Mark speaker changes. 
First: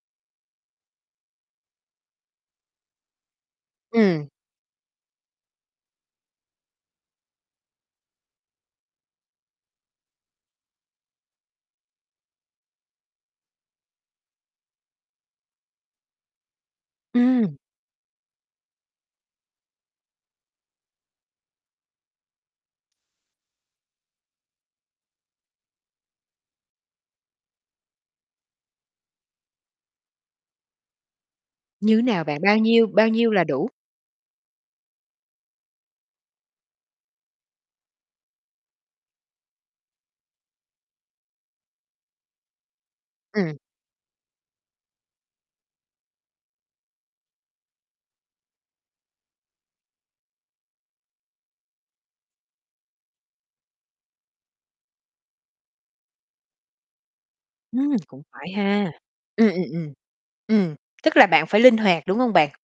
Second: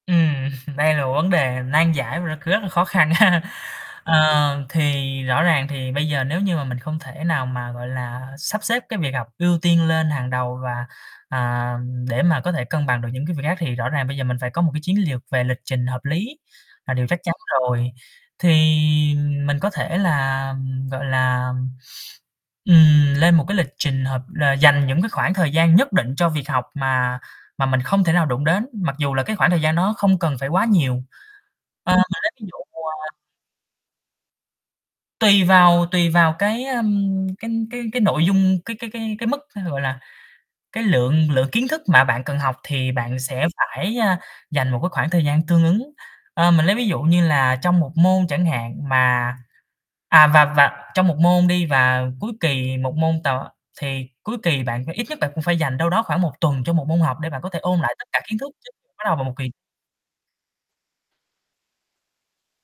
Speaker 1: Ừm, đây là một vấn đề nan giải mà nó c rất là khó khăn ha.
Speaker 2: Ừm.
Speaker 1: Ờ, thì rõ ràng thì bây giờ nếu như mà mình không thể nào mà, gọi là, sắp xếp cái việc học ưu tiên lên hàng đầu và, à, ừm, để mà có thể cân bằng được những cái việc khác thì rõ ràng bây giờ mình phải có một cái chiến liều về lịch trình hợp lý là điều chắc chắn
Speaker 2: Ừm.
Speaker 1: rồi. Thì mình có thể làm, gọi là, ừm, lên một cái lịch trình hợp là dành những cái khoảng thời gian nhất định cho việc học mà mà mình không thể nào đụng đến, mặc dù là cái khoảng thời gian nó không cần phải quá nhiều. A, mình
Speaker 2: Như
Speaker 1: mà
Speaker 2: nào
Speaker 1: lấy
Speaker 2: bạn?
Speaker 1: ví dụ,
Speaker 2: Bao nhiêu, bao
Speaker 1: à
Speaker 2: nhiêu là đủ?
Speaker 1: Tùy vào tùy vào cái, ờm, cái cái cái nội dung cái cái cái cái mức, thế rồi là cái lượng lượng kiến thức mà bạn cần học thì bạn sẽ
Speaker 2: Ừm.
Speaker 1: phải, a, dành một cái khoảng thời gian tương ứng. Ơ, mình lấy ví dụ như là trong 1 môn chẳng hạn mà à, và và trong 1 môn đi và cuối kỳ 1 môn [unintelligible] á, thì cuối kỳ bạn phả i ít nhất bạn cũng phải dành đâu đó khoảng 1 tuần cho 1 môn học để bạn có thể ôn lại
Speaker 2: Ừm,
Speaker 1: tất cả
Speaker 2: cũng
Speaker 1: kiến thức
Speaker 2: phải
Speaker 1: trước
Speaker 2: ha.
Speaker 1: [unintelligible] bắt đầu vào một
Speaker 2: Ừm,
Speaker 1: kỳ
Speaker 2: ừm, ừm. Ừm, tức là bạn phải linh hoạt, đúng hông bạn?